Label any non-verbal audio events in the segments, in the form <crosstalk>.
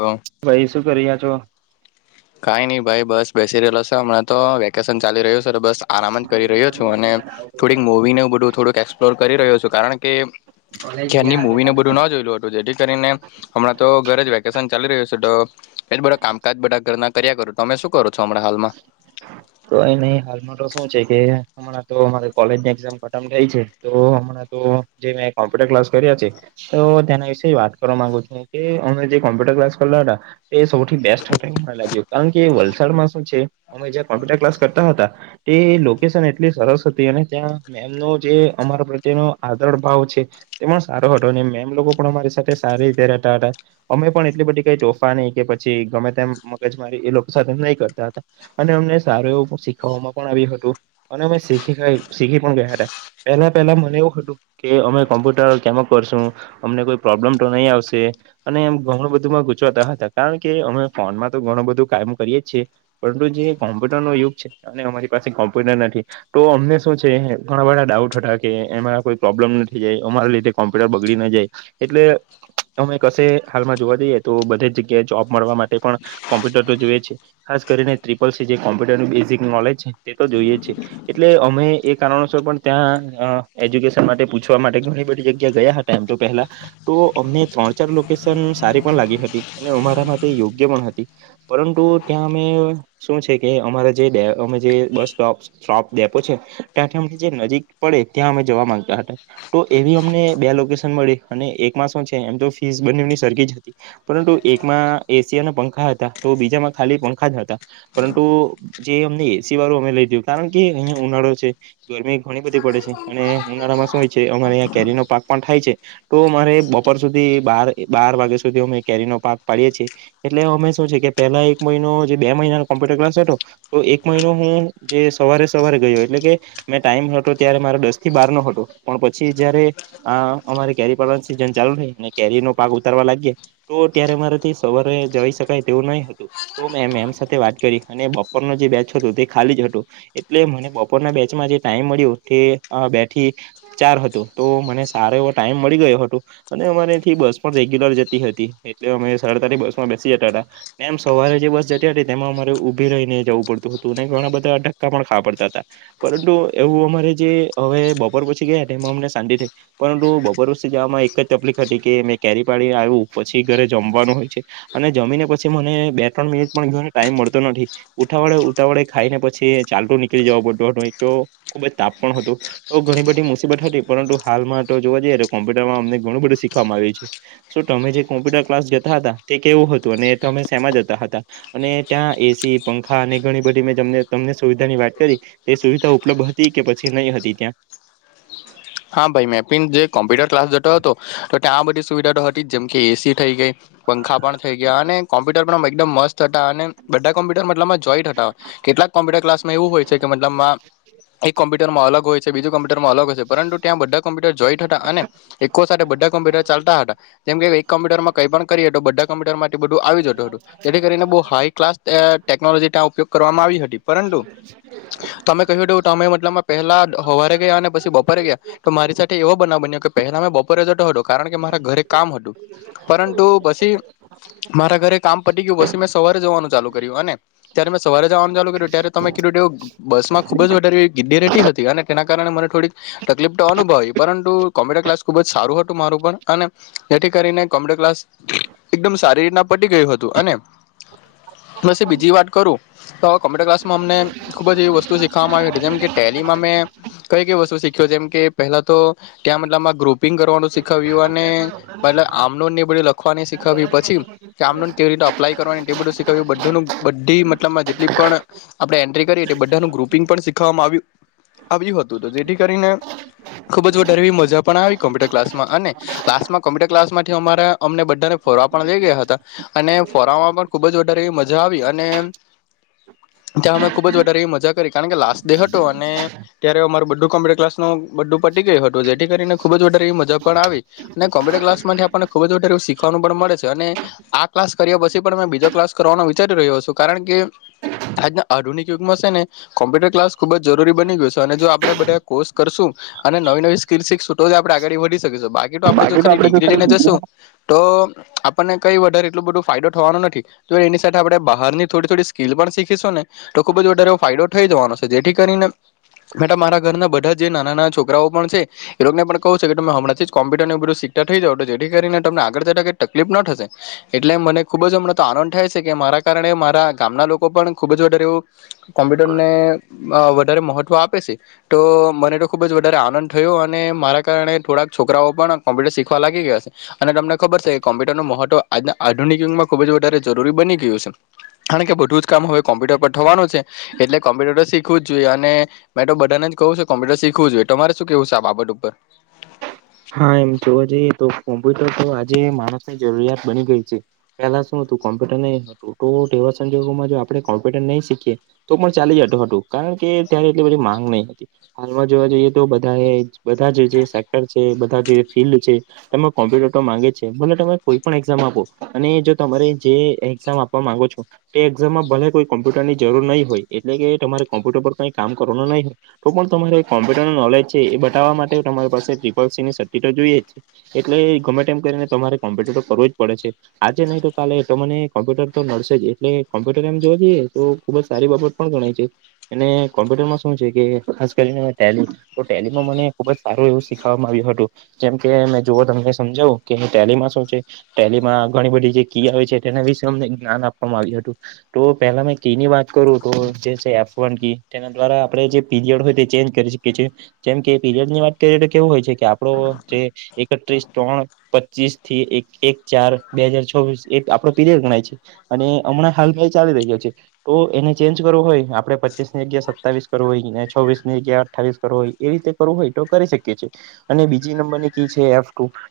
તો ભાઈ શું કરીયા છો? કાંઈ નહી ભાઈ બસ બેસી રહેલો છે હમણાં તો વેકેશન ચાલી રહ્યું બસ આરામ જ કરી રહ્યો છું અને થોડીક મૂવીને એવું બધું થોડુંક એક્સપ્લોર કરી રહ્યો છું કારણ કે કોલેજ ક્યાારની ગયા હવે મૂવીને કાલે બધું ના જોયેલું હતું જેથી કરીને હમણાં તો ઘરે જ વેકેશન ચાલી રહ્યું છે તો એટલે બધો કામકાજ બધા ઘરના કર્યા કરો તમે શું કરો છો હમણાં હાલમાં કઈ નઈ હાલ મા તો શું છે કે હમણાં તો અમારે કોલેજની એક્ઝામ ખતમ થઈ છે તો હમણાં તો જે મેં કોમ્પ્યુટર ક્લાસ કર્યા છે તો તેના વિશે વાત કરવા માંગુ છું કે અમે જે કોમ્પ્યુટર ક્લાસ કરલા હતા તે સૌથી બેસ્ટ હતો. લાગ્યો કારણ કે વલસાડમાં અમે જ્યાં કોમ્પ્યુટર ક્લાસ કરતા હતા તે લોકેશન એટલી સરસ હતી અને ત્યાં મૅમનો જે અમારી પ્રત્યેનો આદર ભાવ છે તે પણ સારો હતો અને મેમ લોકો પણ અમારી સારી રહેતા હતા અમે પણ એટલી બધી કઈ તોફાની કે પછી ગમે તેમ મગજ મારી એ લોકો સાથે નહી કર અને અમને સારું એવું શીખવામાં પણ આવ્યું હતું અને અમે શીખ શીખી પણ ગયા હતા. પેલા પેલા મને એવું હતું કે અમે કોમ્પ્યુટર કેમનું કરશું અમને કોઈ પ્રોબ્લેમ તો નહી આવશે? અને એમ ઘણું બધુંમાં ગુચવાતા હતા કારણ કે અમે ફોનમાં તો ઘણું બધું કામ કરીએ છએ પરંતુ જે કોમ્પ્યુટર નો યુગ છે અને અમારી પાસે કોમ્પ્યુટર નથી તો અમને શું છે ઘણા બધા ડાઉટ હતા કે એમાં કોઈ પ્રોબ્લેમ નથી જાય અમારા લીધે કોમ્પ્યુટર બગડી ના જાય એટલે કશે હાલમાં જોવા જઈએ તો બધે જગ્યાએ જોબ મળવા માટે પણ કોમ્પ્યુટર તો જોઈએ છે. ખાસ કરીને ત્રિપલ સી જે કોમ્પ્યુટરનું બેઝિક નોલેજ છે તે તો જોઈએ છે એટલે અમે એ કારણોસર પણ ત્યાં એજ્યુકેશન માટે પૂછવા માટે ઘણી બધી જગ્યા ગયા હતા એમ તો પહેલા તો અમને લોકેશન સારી પણ લાગી હતી અને અમારા માટે યોગ્ય પણ હતી. પરંતુ ત્યાં શું છે કે અમારા જે અમે જે બસ સ્ટોપ ડેપો છે ત્યાંથી નજીક પડે ત્યાં અમે જવા માંગતા હતા તો એવી અમને બે લોકેશન મળી અને એકમાં શુ છે એ તો ફીસ બન્નેની સરખી જ હતી પરંતુ એકમાં એશિ અને પંખા હતા તો બીજામાં ખાલી પંખા પરંતુ જે અમે એસી વાળું અમે લીધુ કારણ કે અહીયા ઉનાળો છે ગરમી ઘણી બધી પડે છે અને ઉનાળામા શું અમારેં કેરી નો પાક પણ થાય છે તો અમારે બપોર સુધી બાર વાગ્યા સુધી અમે કેરી પાક પાડીએ છીએ એટલે અમે શું છે કે પેલા એક મહિનો બે મહિનાનો કોમ્પ્યુટર ક્લાસ હતો તો એક મહિનો હું જે સવારે સવારે ગયો એટલે કે મે ટાઈમ ત્યારે મારો દસ થી બાર નો હતો પણ પછી જયારે આ અમારે કેરી પડવાની સીઝન ચાલુ થ કેરી નો પાગ ઉતારવા લાગીએ તો ત્યારે મારાથી સવારે જઈ શકાય તેવું નહી હતું એમ સાથે વાત કરી અને બપોર ન જે બેચ હતો તે ખાલી જ હતું એટલે મને બપોરના બેચમાં જે બે થી ચાર હતો તો મને સારો એવો ટાઈમ મળી ગયો હતો અને થી બસ પણ રેગ્યુલર જતી હતી એટલે અમે સાડા બસ માં બેસી જતા હતા એમ સવારે જે બસ તેમાં અમારે ઉભી રહીને જવું પડતું હતું અને ઘણા બધા ધક્કા પણ ખાવા પડતા હતા પરંતુ અમારે જે હવે બપોર પછી ગયા એમાં અમને શાંતિ થઈ પરંતુ બપોરથી જવામાં એક જ તકલીફ કે મેં કેરી પાડી આવ્યું પછી ઘરે જમવાનું હોય છે અને જમીને પછી મને બે ત્રણ મિનિટ પણને ટાઈમ મળતો નથી ઉઠા વડે ઉતા વળે ખાઈ ને પછી ચાલતો નીકળી જવો પો તો ખુબ જ તાપ પણ હતું તો ઘણી બધી મુસીબત હતી પરંતુ હાલમાં તો જોવા જઈએ તો કોમ્પુટરમાં અમને ઘણું બધું શીખ તમે જે કોમ્પ્યુટર ક્લાસ જતા હતા તે કેવું હતું અને એ તમે શેમાં જતા હતા અને ત્યાં એસી પંખા અને ઘણી બધી મે તમને સુવિધા ની વાત કરી તે સુવિધા ઉપલબ્ધ હતી કે પછી નહી હતી ત્યાં હા ભાઈ મેપીન જે કોમ્પ્યુટર ક્લાસ જતો હતો ત્યાં બધી સુવિધા તો હતી જેમ કે એસી થઈ ગઈ પંખા પણ થઈ ગયા અને કોમ્પ્યુટર મ મસ્ત હતા અને બધા કોમ્પ્યુટરલ જો કેટલાક કોમપ્યુટર ક્લાસ માં એવું હોય છે કે મતલબમાં એક કોમ્પ્યુટરમાં અલગ હોય છે બીજું કોમ્પ્યુટરમાં અલગ હોય પરંતુ ત્યાં બધા કોમ્પ્યુટર જોઈટ હતા અને એકકો સાથે બધા કોમ્પ્યુટર ચાલતા હતા જેમ કે એક કોમ્પ્યુટરમાં કઈ પણ કરી તો બધા કમ્પ્યુટર માટે બધું આવી જતું હતું જેથી કરીને બહુ હાઈ ક્લાસ ટેક ટેકનોલોજી ત્યાં ઉપયોગ કરવામાં આવી હતી પરંતુ તમે કહ્યું હતું તમે મતલબ પહેલા હોવારે ગયા અને પછી બપોરે ગયા તો મારી સાથે એવો બનાવ બન્યો કે પહેલા મેં બપોરે જતો હતો કારણ કે મારા ઘરે કામ હતું પરંતુ પછી મારા ઘરે કામ પટી ગયું પછી મેં સવારે જવાનું ચાલુ કર્યું અને ત્યારે મેં સવારે જવાનું ચાલુ કર્યું ત્યારે તમે- બસ માં ખુબ જ વધારે ગીડી રેટી હતી અને તેના કારણે મને થોડીક કલીપ તો અનુભવી પરંતુ કોમ્પ્યુટરમાં ક્લાસ ખુબ જ સારું હતું મારું પણ અને જેથી કરીને કોમ્પ્યુટર ક્લાસ એકદમ સારી રીતના પટી ગયું હતું અને હ <inaudible> પછી બીજી વાત કરું તો કોમ્પ્યુટર ક્લાસમાં અમને ખુબ જ એવી વસ્તુ શીખવામાં આવી છે જેમ કે ટેલીમાં કઈ કઈ વસ્તુીખ્યો જેમ કે પેલા તો ત્યાં મત ગ્રુપ કરવાનું શીખાવ્યું અને મતબ આમનો ની બધી લખવાની શીખાવ પછી કે આમનો કેવી રીતે અપ્લાય કરવાનીને ટેબલું શીખવ્યું બધુંનું બધી મ જેટ પણ આપણે એન્ટ્રી કરી બધાનું ગ્રુપિંગ પણ શીખવામાં આવ આવ્યું હતું જેથી કરીને ખુબ જ વધારે એવી મજા પણ આવી કોમ્પ્યુટર ક્લાસમાં અને લાસ્ટમાં કોમ્પ્યુટર ક્લાસમાંથી અમારા અમને બા ફોરવા પણ લઈ ગયા હતા અને ફોરવામાં પણ ખુબ જ વધારે મજા આવી અને <unintelligible> ત્યાં અમે ખુબ જ વધારે એવી મજા કરી કારણ કે લાસ્ટ ડે હતો અને ત્યારે અમારૂ બધું ક્સ ન બું પટી ગયું હતું જેથી કરીને ખુબ જ વધારે એવી મજા પણ આવી અને કોમ્પ્યુટર ક્લાસ માટે આપ ખુબ જ શીખવાનું પણ મળે છે અને આ ક્લાસ કર પછી પણ મે બીજો ક્લાસ કરવાનો વિચારી રહ્યો છું કારણ કે આજના આધુનિક યુગમાં છે ને કોમ્પ્યુટર ક્લાસ ખુબ જરૂરી બની ગયું છે અને જો આપણે બધા- કોર્સ કરશું અને નવી નવી સ્કીલ સીખશુ તો જ આપણે આગાડી વધી શકીશ બા આપડે જો બાકી તો ખાલી તો ડિગ્રી લઈને જશું ખરી તો આપણને કઈ વઢારે એટલું બધું ફાયદો થવાનો નથી તો એની સાથે આપણે બહાર ની થોડી થોડી સ્કીિલ પણ શીખીશું ને તો ખુબ જ વધારે ફાયદો થઈ જવાનો છે જેથી કરીને મેં તો મારા ઘરના બ જે નાના નાના છોકરાઓ પણ છે એ લોકોને પણ કવું છે કે તમે હમંથી જ કોમ્પ્યુટરમાં નેધું સીક્ટતા થઈ જાવ છો જેથી કરીને ત આગળતા તકલીફ ન થશે એટલે મને ખુબ જ હમ તો આનંદ થાય છે કે મારા કારણે મારા ગામના- લોકો પણ ખૂબ જ વધારે કોમ્પ્યુટરને અ વધારે મહત્વ આપે છે તો મને તો ખુબ જ વધારે આનંદ થયો અને મારા કારણે થોડાક છોકરાઓ પણ કોમ્પ્યુટર શીખવા લાગી ગયા છે અને તમને ખબર છે કે કોમ્પ્યુટર નનું મહત્વના આધુ આધુનિક યુગમાં ખુબ જ વધારે જરૂરી બની ગયું છે કારણ કે કામ હવે કોમ્પ્યુટર પર થવાનું છે, એટલે કોમ્પ્યુટર શીખવું જ જોઈએ અને મેં તો બધાને જ કહ કોમ્પ્યુટર શીખવું જોઈએ તમારે શું કેવું છે, આ બાબત ઉપર. હા એમ જોવા જઈએ તો કોમ્પ્યુટર તો આજે માણસની જરૂરિયાત બની ગઈ છે, પેલા. કોમ્પ્યુટર ન એવા સંજોગોમાં જો આપણે કોમ્પ્યુટર નહી શીખીએ તો પણ ચાલી જત હતું. કે ત્યારે એટલી બધી માંગ નહી હતી હાલમાં જોવા જઈએ તો બધા બધા જ જે સેક્ટર. <unintelligible> છે, એ કોમ્પ્યુ માંગે છે, ત કોઈ પણ એઝામ આપો અને જો તમારે જે એક્ઝામ આપવા માંગો છો તે એક્ઝામમાં ભલે કોઈ કોમ્પ્યુટર ની જરૂર નહીં હોય એટલે કે તમારે. કોમ્પ્યુટર પર કઈ કામ કરવાનું નહીં હોય તો પણ તમારે કોમ્પ્યુટર ન નોજ છે, એ બટવવા માટે તમારી પાસે. <unintelligible> તો જોઈએ જ એટલે ગમે તેમ કરીને તમારે <unintelligible> કરવું જ પડે છે, આજે નહીં તો. ચાલે તો મને કોમ્પ્યુટર તો નડશે જ એટલે કોમ્પ્યુટર એમ જો જઈએ તો ખુબ જ સારી બાબત પણ ગણાય છે. અને કોમ્પ્યુટરમાં શું છે કે ખાસ કરીને ટેલીમ તો ટેલીમાં મને ખુબ જ સારું એવુંીખ આવ્યું હતું જેમ કે મે જુવ તમને સમજાવું કે પલીમાં શું છે, તેલીમાં ઘણી બધી. <unintelligible> તેના વિશેમને જ્ઞાન આપવામાં આવ્યું હતું તો પેલા મે કી ની વાત કરું તો જે <unintelligible> દ્વારા આપ જે પીરડ હોય તે ચેજ કરી શકી છીએ જેમ કે પીરડ ની વાત કરી. કેવું હોય છે, કે આપડો જે એકત્રીસ ત્રણ પચીસ થી એક ચાર બે હજાર આપણો પીરિયડ ગણાય છે, અને હમણાં હાલ ક ચાલી રહ્યો છે, તો એને ચેન્જ કરવો હોય. આપડે પચીસ ની જગ્યા સતાવીસ કરવી હોય ને છોવીસની જગ્યા અઠ્ઠીસ કરવ હોય એ રતે કરવું હોય તો કરી શકીએ. અને બીજી નંબરની કી છે,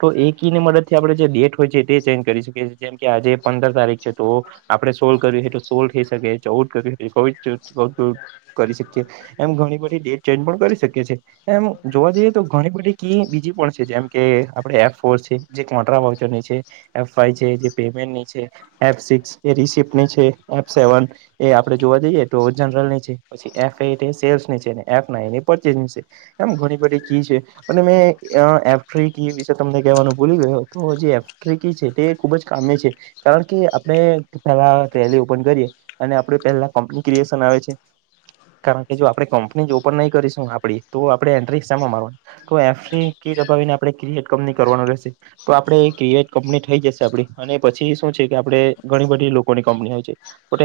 <unintelligible> કી ની મદદથી આપે જે ડેટ હોય છે, તે ચેન્જ કરી. <unintelligible> જેમ કે આજે પંદર તારીખ છે, તો આપડે સોલ્વ કર્યું છે, તો સોલ્વ થઈ શકે ચૌ <unintelligible> <unintelligible> શકી એમ ઘણી બધી ડેટ ચેન્જ પણ કરી <unintelligible> એમ જોવા જઈએ. તો ઘણી બધી કી બીજી પણ છે, જેમ કે આપડે એફ ફોર છે જે <unintelligible> વાઉચરની છે, એફ ફાઈવ. <unintelligible> એ સેવન એ આપડે જોવા જઈએ. જનરલ ની છે, પછી <unintelligible> એમ ઘણી બધી. અને મે એફ્રિકી વિશે તમને કહેવાનું ભૂલી ગયો તો જે એફ્રિકી છે, તે. <unintelligible> જ કામ કારણ કે આપણે પેલા રેલી ઓપન કરીએ અને આપે પેલા કન <unintelligible> આવે છે, કારણ કે જો આપણે <unintelligible> જ ઓપન નહી કરીશું આપડી તો આપણે એન્ટ્રી. <unintelligible> કંપની કરવાનું રહેશે તો આપણે એ <unintelligible> કંપની. <unintelligible> જશે આપ અને પછી શું છે, કે આપડે ઘણી બધી લોકો ની કંપની હોય છે,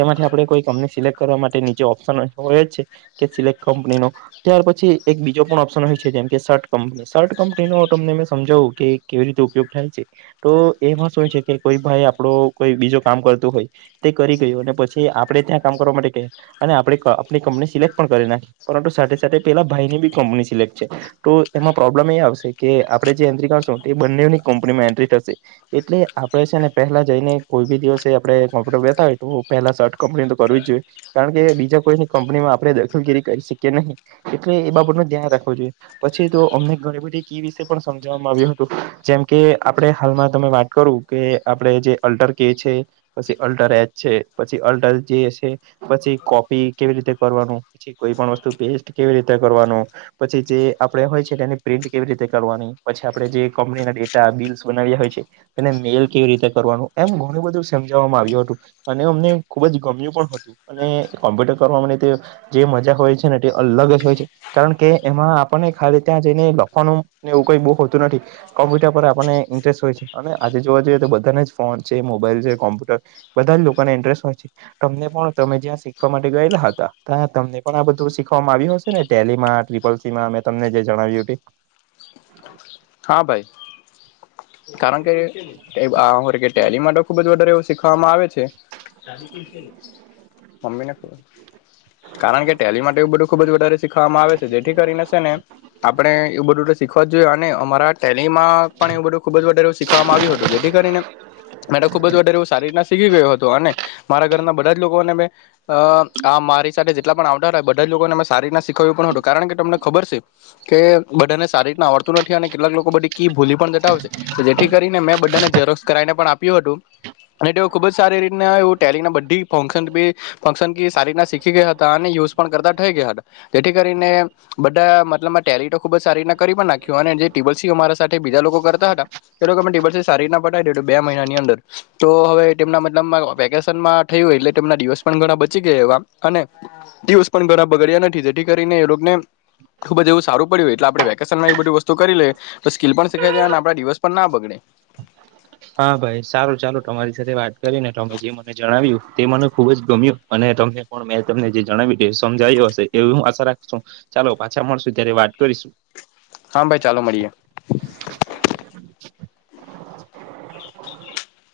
એમાંથી <unintelligible> કોઈ કંપની સિલેક કરવા માટે નીચે ઓપ્શન હોય છે, કે સિલેક્ટ કંપની નો ત્યાર પછી એક બીજો પણ ઓપ્શન હોય. <unintelligible> ન તમને સમાવું કે કેવી રીતે ઉપયોગ થાય છે, તો એ. <unintelligible> કોઈ ભાઈ આપડ કોઈ બીજો કામ કરતું હોય તે કરી ગયું અને પછી આપડે ત્યાં કામ કરવા. <unintelligible> અને આપણેની કંપની સિલેક્ટ પણ કરી નાખી પરંતુ સાથે સાથે પેલા ભાઈની બી કંપની સિલેક્ટ. તો એમાં પ્રોબ્લેમ એ આવશે કે આપણે જે એન્ટ્રી કરશું એ બંનેની કંપનીમાં એન્ટ્રી થશે. એટલે આપણે છે, ને પહેલા જઈને કોઈ બી દિવસે આપણે કોમ્પ્યુટર બેતા હોય તો પહેલા સર્ટ કંપની તો કરવી જ જોઈએ. કારણ કે બીજા કોઈની કંપનીમાં આપણે દખલગીરી કરી શકીએ <unintelligible> એટલે એ બાબત ન ધ્યાન રાખવું જોઈએ. પછી તો અમને ઘણી બધી કી વિશે પણ સમજવામાં આવ્યું હતું જેમ કે આપણે હાલમાં તમે વાત. કરું કે આપણે જે અલ્ટર કે છે, પછી અલ્ટર એચ છે, પછી અલ્ટર જે છે. પછી કોપી કેવી રીતે કરવાનું પછી કોઈ પણ વસ્તુ પેસ્ટ કેવી રીતે કરવાનું પછી. જે આપડે હોય છે તેની પ્રિન્ટ કેવી રીતે કરવાની પછી આપડણે જે કંપનીના ડેટા બીલસ બનાવ્યા હોય છે. એને મેલ કેવી રીતે કરવાનું એમ ઘણું બધું સમજાવવામાં આવ્યું હતું અને અમને ખુબ જ ગમ્યું પણ હતું. અને કોમ્પ્યુટર કરવા <unintelligible> જે મજા હોય છે, ને તે અલગ જ હોય છે, કારણ કે એમાં આપણને ખાલી ત્યાં જઈને લખવાનું એવું કઈ બહુ હોતું નથી કોમ્પ્યુટર પર આપણને ઇન્ટરેસ્ટ હોય છે. અને આજે જોવા જઈએ તો બધાને જ ફોન છે, મોબાઈલ છે, કોમ્પ્યુટર બધા જ લોકોને ઇન્ટરેસ્ટ હોય છે, <unintelligible> તમે જ્યાં શીખવા માટે ગયેલા હતા ત્યાં તમને પણ આ બધું શીખવાવામાં આવ્યું હશે ને ટેલી ટ્રિપલસી માં <unintelligible> તમને જે જણાવ્યું હતું. હા ભાઈ કારણ કે ટેલી માટે ખુબ જ વધારે રહ્યો. શીખવામાં આવે છે, મમ્મીને ખબર. કારણ કે ટેલી માટે એવું બધું ખુબ જ વધારે શીખવામાં આવે છે, જેથી કરીને છે, ને. આપડણે એવું <unintelligible> શીખવા જ જોયએ અને મરા એનીમાં પણ એવું બધું ખુબ જ વધારે <unintelligible> શીખવાવામાં આવ્યું હતું જેથી કરીને. મેને ખુબ જારે એવું સારી રીતના શીખી ગયયો હતોું અને મારા ઘરના બધા જ લોકોને મે અ આ મારી સાથે જે એટલા પણ આવડતા હોય બધા જ લોકોને ટલા બી આવતા તા એ બધા છોકરા ને અમે સારી રીતના શીખવ્યું પણ હતું કારણ કે તમને ખબર છે કે બધાને સારીીતના આવડતા નથી અને કેટલાક લોકો બી કી ભૂલી પણ જતાશે જેથી કરીને મેં બધાને ઝેરોક્ષ કરાવી ને પણ આપ્યું હતું અને તેઓ ખુબ જ સારી રીતના એ ટેલી બધી ફંક્શની ફંક્શન સારી રીતના શીખી ગયા હતા અને યુઝ પણ કરતા થઈ ગયા હતા જેથી કરીને બધા એટેલી તો ખુબ સારીને કરી પણ નાખી જે ટેબલ સી મારી સાથે બીજા લોકો કરતા હતા એ લોકોમે ટટેબલ સારીીતના પાવીધ બે મહિનાની અંદર તો હવે તેમના મતલબ વેકેશનમાં થયું એટલે તેમના દિવસ પણ ઘણા બચી ગયા એવા અને દિવસ પણ બધા બગડ્યા નથી જેથી કરીને એ રગ ને ખૂબ જ એવું સારું પડ્યું એટલે આપણેેકેશન માં વસ્તુ કરી લે સ્કીલ પણ શીખાય અને આપડા દિવસ પણ ના બગડે હા ભાઈ સારું ચાલો તમારી સાથે વાત કરીને તમે જે મને જણાવ્યું તે મને ખુબ જ ગમ્યું અને તમને મેં તમને જે જણાવ્યું સમજાય્યું હશે એવી હું આશા રાખ છું ચાલો પાછા મળશું ત્યારે વાત કરી પશું હા ભાઈ ચાલુ મળીએે